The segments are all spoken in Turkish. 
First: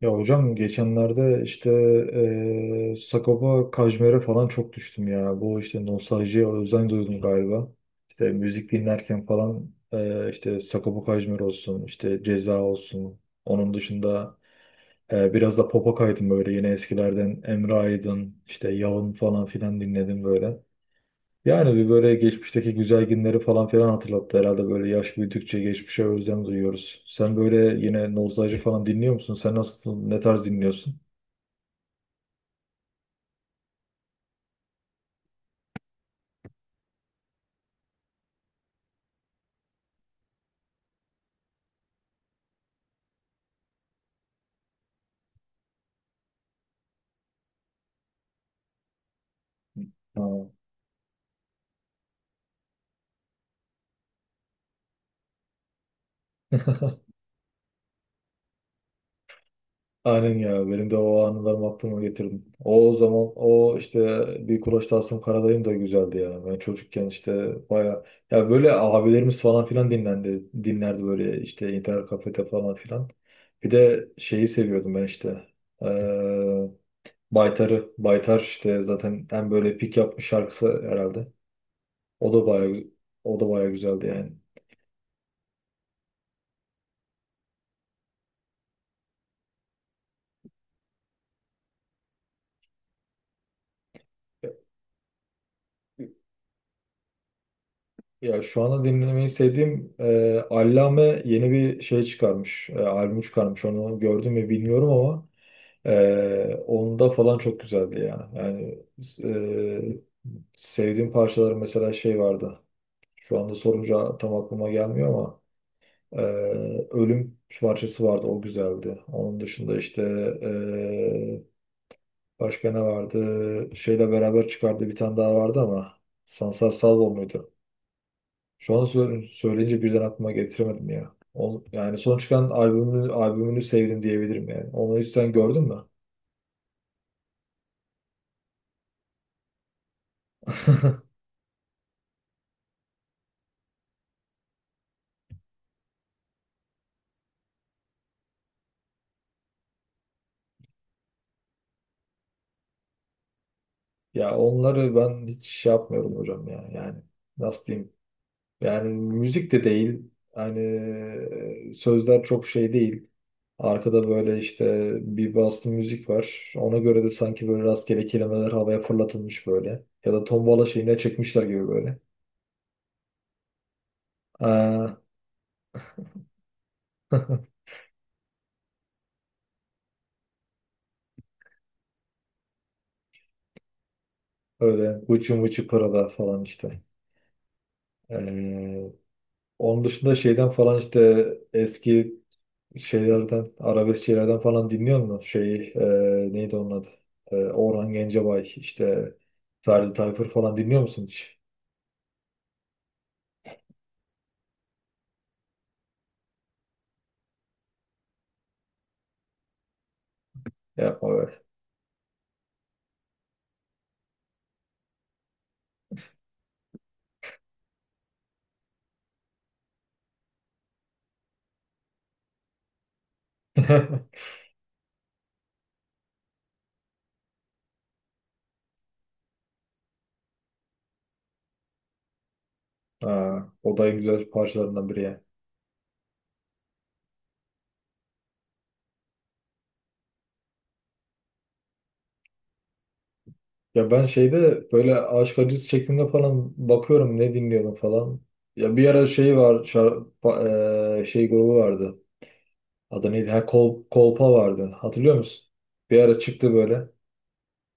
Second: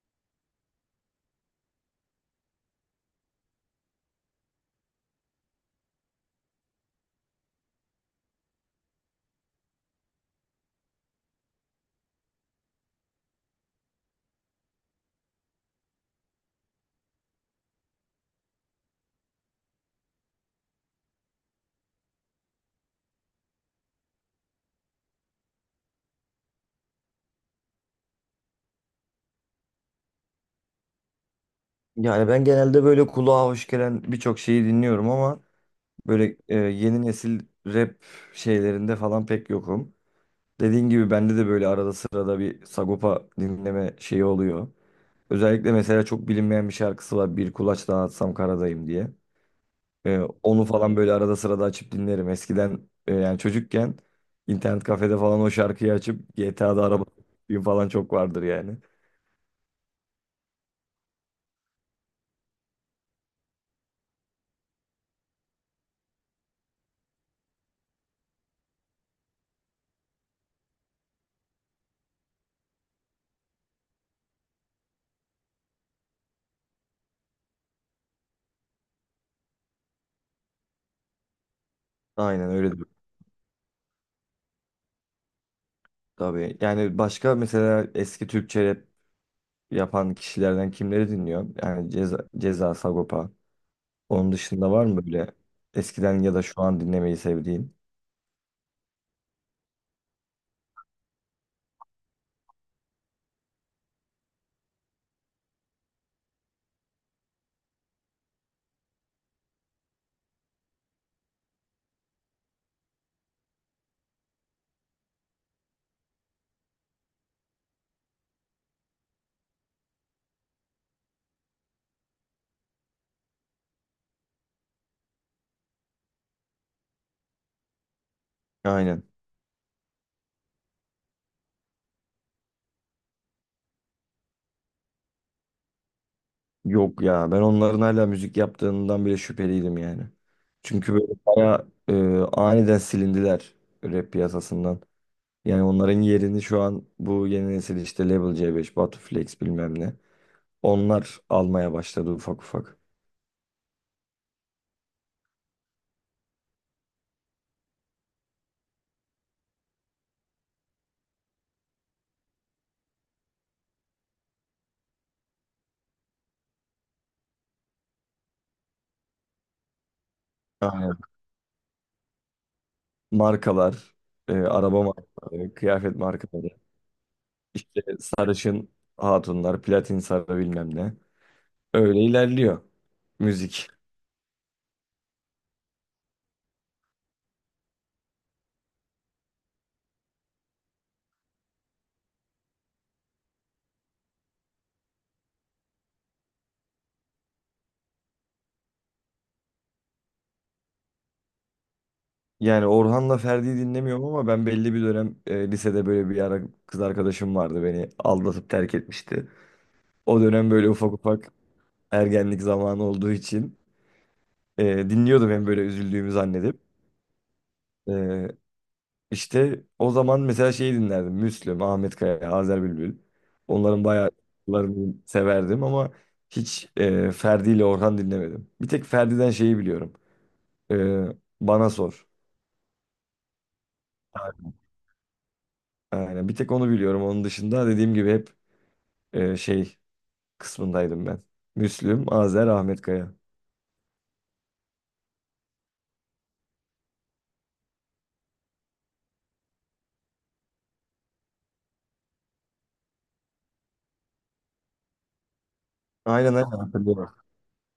Ya hocam geçenlerde işte Sagopa Kajmer'e falan çok düştüm ya. Bu işte nostaljiye özlem duydum galiba. İşte müzik dinlerken falan işte Sagopa Kajmer olsun, işte Ceza olsun. Onun dışında biraz da pop'a kaydım böyle, yine eskilerden Emre Aydın, işte Yalın falan filan dinledim böyle. Yani bir böyle geçmişteki güzel günleri falan filan hatırlattı herhalde, böyle yaş büyüdükçe geçmişe özlem duyuyoruz. Sen böyle yine nostalji falan dinliyor musun? Sen nasıl, ne tarz dinliyorsun? Yani ben genelde böyle kulağa hoş gelen birçok şeyi dinliyorum ama böyle yeni nesil rap şeylerinde falan pek yokum. Dediğin gibi bende de böyle arada sırada bir Sagopa dinleme şeyi oluyor. Özellikle mesela çok bilinmeyen bir şarkısı var. Bir kulaç daha atsam karadayım diye. E, Ha, onu falan böyle arada sırada açıp dinlerim. Eskiden yani çocukken internet kafede falan o şarkıyı açıp GTA'da araba falan çok vardır yani. aynen ya, benim de o anılarımı aklıma getirdim. O zaman, o işte bir Kulaç Tasım Karadayım da güzeldi ya. Ben çocukken işte baya, ya böyle abilerimiz falan filan dinlendi dinlerdi böyle işte internet kafede falan filan. Bir de şeyi seviyordum ben işte. Ee, Baytar'ı. Baytar işte zaten en böyle pik yapmış şarkısı herhalde. O da Aynen öyle. baya o da baya güzeldi yani. Tabii. Yani başka mesela eski Türkçe rap yapan kişilerden kimleri dinliyor? Yani Ceza, Sagopa. Onun dışında var mı böyle eskiden ya da şu an dinlemeyi sevdiğin? Ya şu anda dinlemeyi sevdiğim, Allame yeni bir şey çıkarmış. Albüm çıkarmış. Onu gördüm mü bilmiyorum ama onda falan çok güzeldi ya. Yani e, sevdiğim parçaları, mesela şey vardı. Şu anda sorunca tam aklıma gelmiyor ama e, Ölüm parçası vardı. O güzeldi. Onun dışında işte e, başka ne vardı? Şeyle beraber çıkardığı bir tane daha vardı ama Sansar Salvo muydu? Şu an Aynen. Söyleyince birden aklıma getiremedim ya. Yani son çıkan albümünü sevdim diyebilirim yani. Onu hiç sen gördün mü? Yok ya ben onların hala müzik yaptığından bile şüpheliydim yani. Çünkü böyle bayağı aniden silindiler rap piyasasından. Yani onların yerini şu an bu yeni nesil işte Level C5, Batu Flex bilmem ne. Onlar almaya başladı ufak ufak. Ya onları ben hiç şey yapmıyorum hocam ya. Yani nasıl diyeyim? Yani müzik de değil. Yani sözler çok şey değil. Arkada böyle işte bir bastı müzik var. Ona göre de sanki böyle rastgele kelimeler havaya fırlatılmış böyle. Ya da tombala şeyine çekmişler gibi böyle. Markalar, araba Aa, markaları, kıyafet markaları, işte sarışın hatunlar, platin sarı bilmem ne. Öyle ilerliyor müzik. öyle uçu muçu pırada falan işte. Ee, Onun dışında şeyden falan işte eski şeylerden, arabesk şeylerden falan dinliyor musun? Şey, neydi onun adı? Orhan Gencebay, işte Ferdi Tayfur falan dinliyor musun hiç? Yani Orhan'la Ferdi'yi dinlemiyorum ama ben belli bir dönem lisede böyle bir ara kız arkadaşım vardı beni aldatıp terk etmişti. O dönem böyle ufak Yapma ufak be. ergenlik zamanı olduğu için dinliyordum hem böyle üzüldüğümü zannedip. E, İşte o zaman mesela şeyi dinlerdim. Müslüm, Ahmet Kaya, Azer Bülbül. Onların bayağı şarkılarını severdim ama hiç Ferdi ile Orhan dinlemedim. Bir tek Ferdi'den şeyi biliyorum. E, Bana Sor. Ha, o da en güzel parçalarından biri yani. Aynen. Bir tek onu biliyorum. Onun dışında dediğim gibi hep şey kısmındaydım ben. Müslüm, Azer, Ahmet Kaya. Ya ben şeyde böyle aşk acısı çektiğimde falan bakıyorum ne dinliyorum falan. Ya bir ara şey var, şey grubu vardı. Adı neydi? Ha, Kolpa vardı. Hatırlıyor musun? Bir ara Aynen, aynen, çıktı böyle. hatırlıyorum.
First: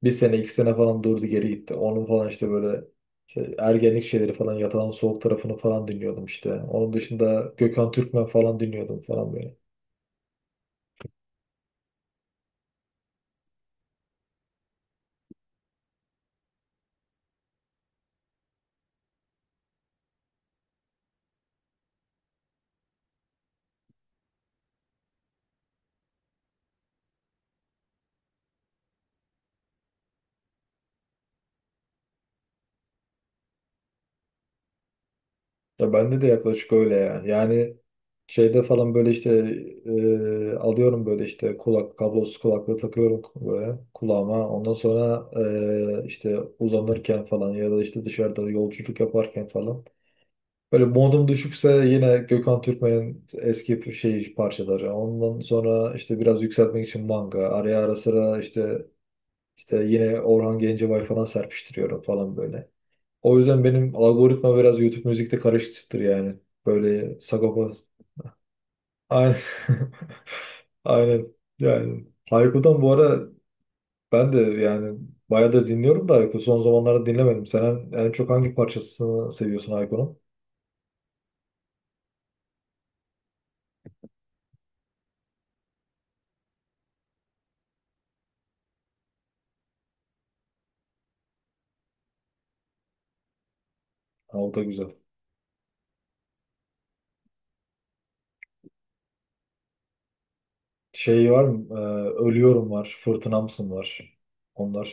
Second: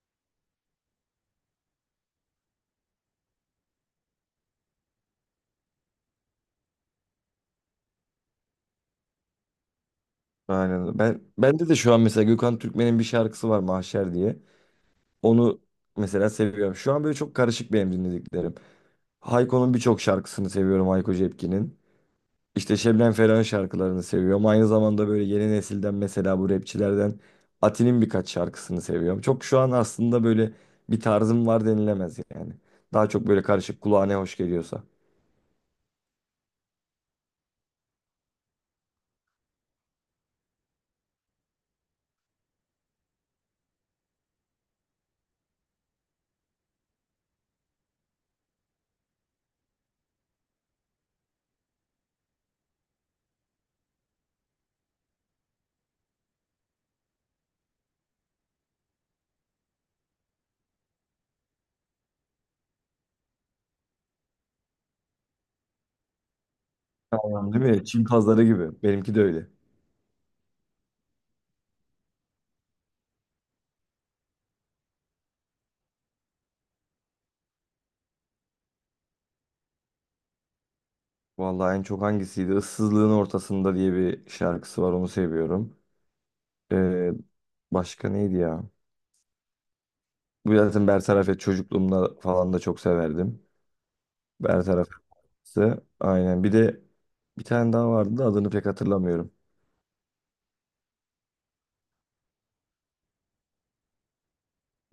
Bir sene iki sene falan durdu, geri gitti. Onun falan işte böyle işte ergenlik şeyleri falan, Yatan Soğuk tarafını falan dinliyordum işte. Onun dışında Gökhan Türkmen falan dinliyordum falan böyle. Aynen. Bende de şu an mesela Gökhan Türkmen'in bir şarkısı var Mahşer diye. Onu mesela seviyorum. Şu an böyle çok karışık benim dinlediklerim. Hayko'nun birçok şarkısını seviyorum Hayko Cepkin'in. İşte Şebnem Ferah'ın şarkılarını seviyorum. Aynı zamanda böyle yeni nesilden mesela bu rapçilerden Ati'nin birkaç şarkısını seviyorum. Çok şu an aslında böyle bir tarzım var denilemez yani. Daha çok böyle karışık kulağa ne hoş geliyorsa. Ya bende de yaklaşık öyle ya. Yani şeyde falan böyle işte alıyorum, böyle işte kulak kablosuz kulaklığı takıyorum böyle kulağıma. Ondan sonra işte uzanırken falan ya da işte dışarıda yolculuk yaparken falan, böyle modum düşükse yine Gökhan Türkmen'in eski şey parçaları. Ondan sonra işte biraz yükseltmek için manga. Araya ara sıra işte yine Orhan Gencebay falan serpiştiriyorum falan böyle. O yüzden benim algoritma biraz YouTube müzikte karışıktır yani. Böyle Tamam, değil sagopa. mi? Çin pazarı gibi. Benimki de Aynen. öyle. Aynen. Yani Hayko'dan bu ara ben de yani bayağı da dinliyorum da Hayko son zamanlarda dinlemedim. Sen en çok hangi parçasını seviyorsun Hayko'nun? Vallahi en çok hangisiydi? Issızlığın ortasında diye bir şarkısı var onu seviyorum. Ee, başka neydi ya? Bu zaten Bertaraf et çocukluğumda falan da çok severdim. Ha, o da Bertaraf güzel. Fırtınası. Aynen. Bir de bir tane daha vardı da adını pek hatırlamıyorum. Şey var mı? Ölüyorum var. Fırtınamsın var.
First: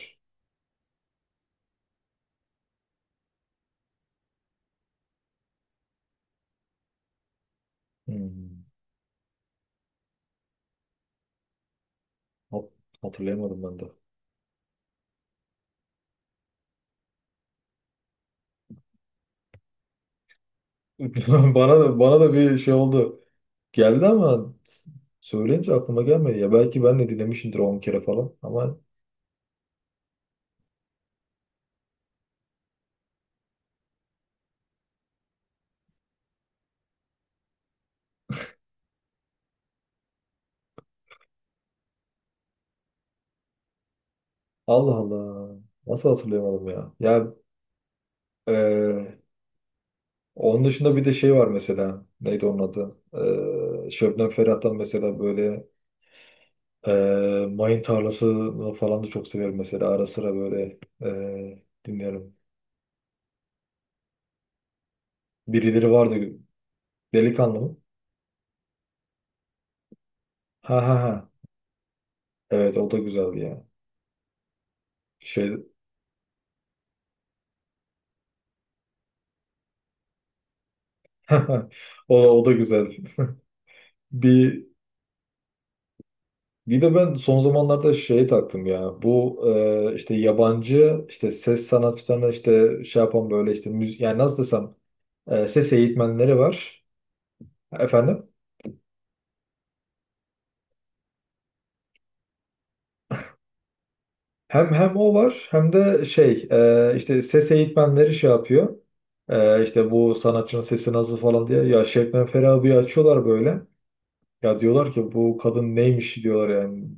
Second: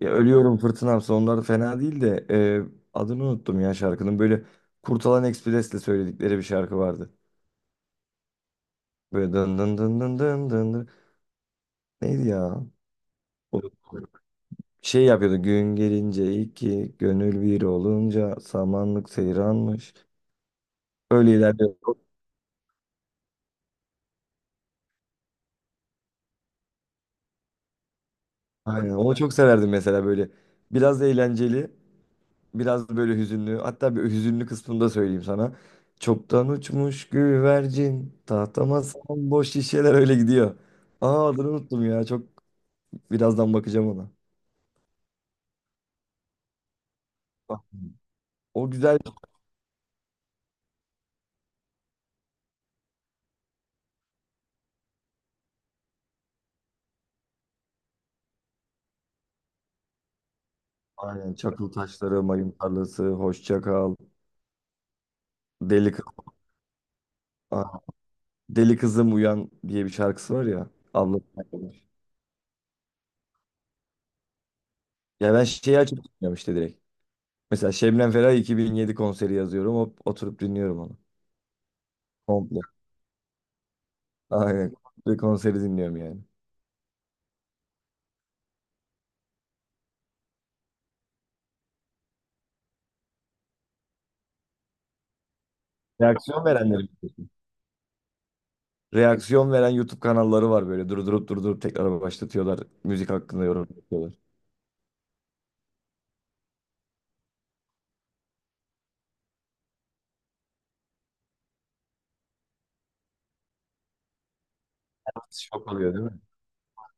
Ya Ölüyorum Fırtınamsa onlar fena değil de adını unuttum ya şarkının. Böyle Kurtalan Ekspres'le söyledikleri bir şarkı vardı. Hmm. Böyle dın dın dın dın dın dın dın. Neydi ya? hat- O Hatırlayamadım ben de. şey yapıyordu. Gün gelince iki, gönül bir olunca samanlık seyranmış. Öyle ilerliyor. Bana da, bir şey oldu. Geldi ama söyleyince aklıma gelmedi ya. Belki ben de dinlemişimdir 10 kere falan. Ama Aynen. Onu çok severdim mesela böyle. Biraz eğlenceli. Biraz böyle hüzünlü. Hatta bir hüzünlü kısmını da söyleyeyim sana. Çoktan uçmuş güvercin. Tahtama sağan boş şişeler öyle gidiyor. Aa, adını unuttum ya. Çok birazdan bakacağım ona. Allah Allah, nasıl hatırlayamadım ya? Ya Bak, o güzel. e, onun dışında bir de şey var mesela. Neydi onun adı? Şebnem Ferah'tan mesela böyle e, Mayın Tarlası falan da çok severim mesela. Ara sıra böyle Aynen. Çakıl taşları, dinlerim. mayın tarlası, hoşça kal. Birileri Deli, kız- vardı. Delikanlı mı? Aa, deli kızım uyan diye bir şarkısı var ya. Ha ha ha. Abla. Evet, o da güzeldi ya. Ya ben Şey şeyi açıp dinliyorum işte direkt. Mesela Şebnem Ferah 2007 konseri yazıyorum. Hop, oturup dinliyorum onu. o, o da Komple. güzel. Bir Aynen. Bir konseri dinliyorum yani. bir de ben son zamanlarda şey taktım ya. Bu işte yabancı işte ses sanatçılarına işte şey yapan böyle işte müzik, yani nasıl desem, ses eğitmenleri Reaksiyon var. verenlerim. Efendim? Reaksiyon veren YouTube kanalları var böyle durdurup durdurup tekrar başlatıyorlar. Müzik hakkında yorum yapıyorlar. Hem o var, hem de şey, işte ses eğitmenleri şey yapıyor. İşte bu sanatçının sesi nasıl falan diye ya, Şebnem Ferah'ı bir açıyorlar böyle. Ya diyorlar ki bu Şok kadın oluyor değil neymiş, mi? diyorlar yani.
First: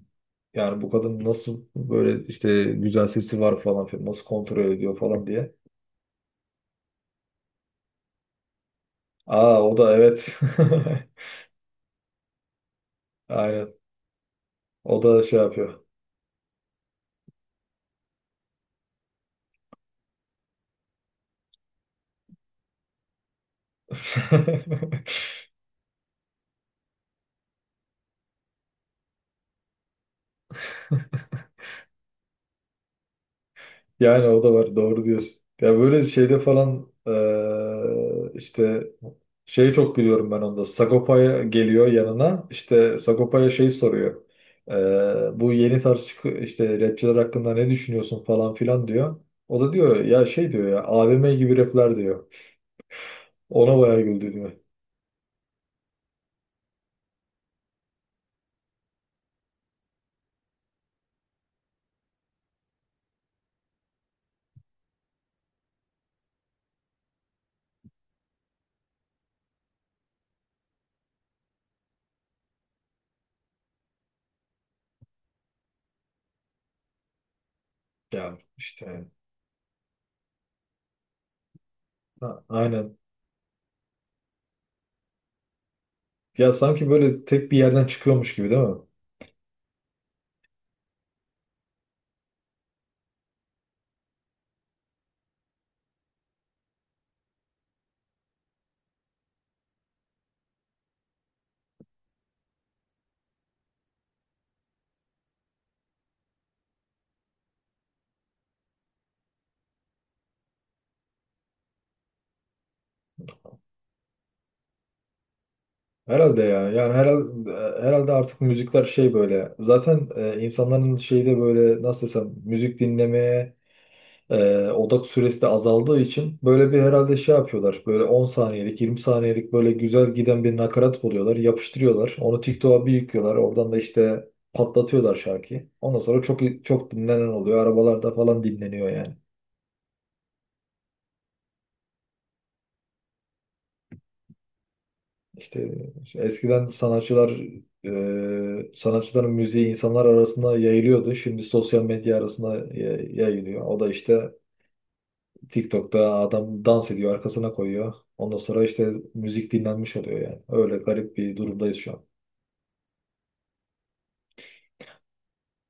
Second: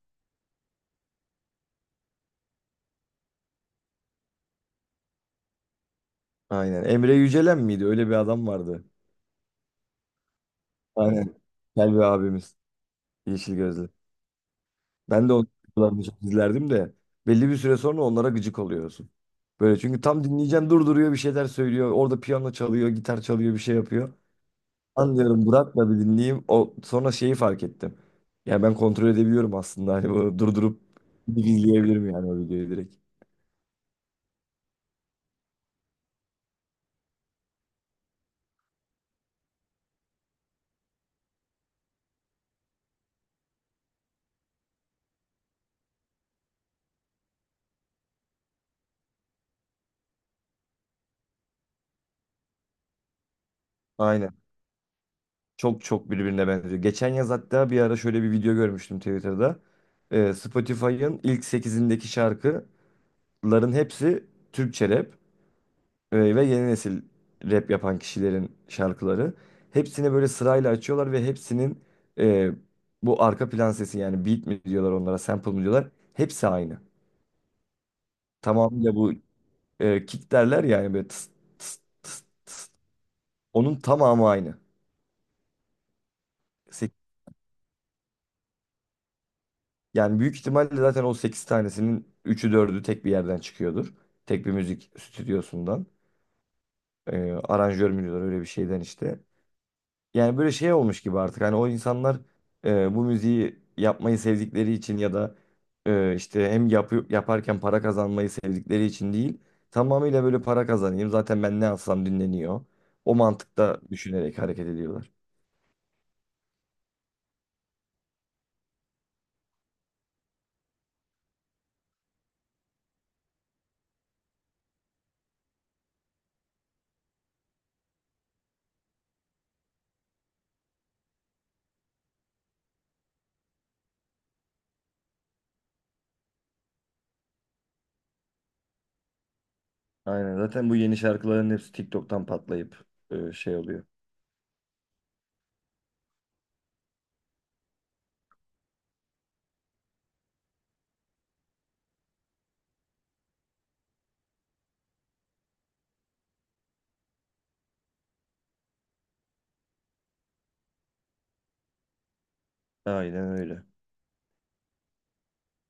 Yani bu kadın nasıl böyle işte güzel sesi var falan filan, nasıl kontrol ediyor falan diye. Aynen. Emre Yücelen miydi? Öyle bir adam vardı. Aa, o da evet. Aynen. Selvi abimiz. Yeşil Aynen. gözlü. O da Ben de şey onun yapıyor. videolarını çok izlerdim de belli bir süre sonra onlara gıcık oluyorsun. Böyle çünkü tam dinleyeceğim durduruyor bir şeyler söylüyor. Orada piyano çalıyor, gitar çalıyor, bir şey yapıyor. Anlıyorum bırak da bir dinleyeyim. O sonra şeyi fark ettim. Ya ben kontrol edebiliyorum aslında. Hani bunu durdurup izleyebilirim yani o videoyu direkt. Yani o da var, doğru diyorsun. Ya böyle şeyde falan işte şeyi çok gülüyorum ben onda. Sagopa'ya geliyor yanına. İşte Sagopa'ya şey soruyor. Bu yeni tarz işte rapçiler hakkında ne düşünüyorsun falan filan diyor. O da diyor ya şey diyor ya, AVM gibi rapler diyor. Ona bayağı Aynen. güldü diyor. Çok çok birbirine benziyor. Geçen yaz hatta bir ara şöyle bir video görmüştüm Twitter'da. Spotify'ın ilk sekizindeki şarkıların hepsi Türkçe rap ve yeni nesil rap yapan kişilerin şarkıları. Hepsini böyle sırayla açıyorlar ve hepsinin e, bu arka plan sesi yani beat mi diyorlar onlara, sample mı diyorlar. Hepsi aynı. Ya Tamamıyla işte, bu kick derler yani böyle tıs tıs tıs ha, tıs. aynen. Onun tamamı aynı. Ya sanki böyle tek bir yerden çıkıyormuş gibi değil mi? Yani büyük ihtimalle zaten o 8 tanesinin üçü dördü tek bir yerden çıkıyordur. Tek bir müzik stüdyosundan. Aranjör mü diyorlar öyle bir şeyden işte. Yani böyle şey olmuş gibi artık. Hani o insanlar bu müziği yapmayı sevdikleri için ya da işte hem yaparken para kazanmayı sevdikleri için değil. Tamamıyla böyle para kazanayım. Zaten ben ne alsam dinleniyor. O mantıkta düşünerek hareket ediyorlar. Herhalde ya. Yani herhalde artık müzikler şey böyle. Zaten insanların şeyde böyle nasıl desem müzik dinlemeye odak süresi de azaldığı için böyle bir herhalde şey yapıyorlar. Böyle 10 saniyelik, 20 saniyelik böyle güzel giden bir nakarat buluyorlar. Yapıştırıyorlar. Onu TikTok'a bir yüklüyorlar. Oradan da işte patlatıyorlar şarkıyı. Ondan sonra çok çok dinlenen oluyor. Arabalarda falan dinleniyor yani. Aynen zaten bu yeni şarkıların hepsi TikTok'tan patlayıp şey oluyor. İşte, işte, eskiden sanatçılar, sanatçıların müziği insanlar arasında yayılıyordu. Şimdi sosyal medya arasında yayılıyor. O da işte TikTok'ta adam dans ediyor, arkasına koyuyor. Ondan sonra işte müzik dinlenmiş oluyor yani. Öyle garip bir durumdayız şu an. Aynen öyle.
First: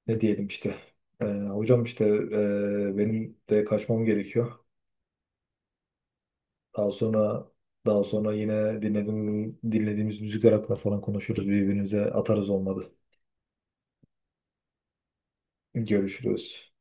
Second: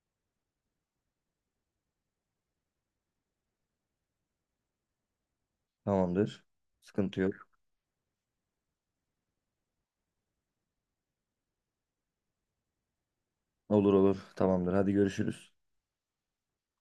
Ne diyelim işte. Hocam işte benim de kaçmam gerekiyor. Tamamdır. Daha Sıkıntı yok. sonra daha sonra yine dinlediğimiz müzikler hakkında falan konuşuruz. Birbirimize atarız olmadı. Olur olur. Tamamdır. Hadi görüşürüz. Görüşürüz.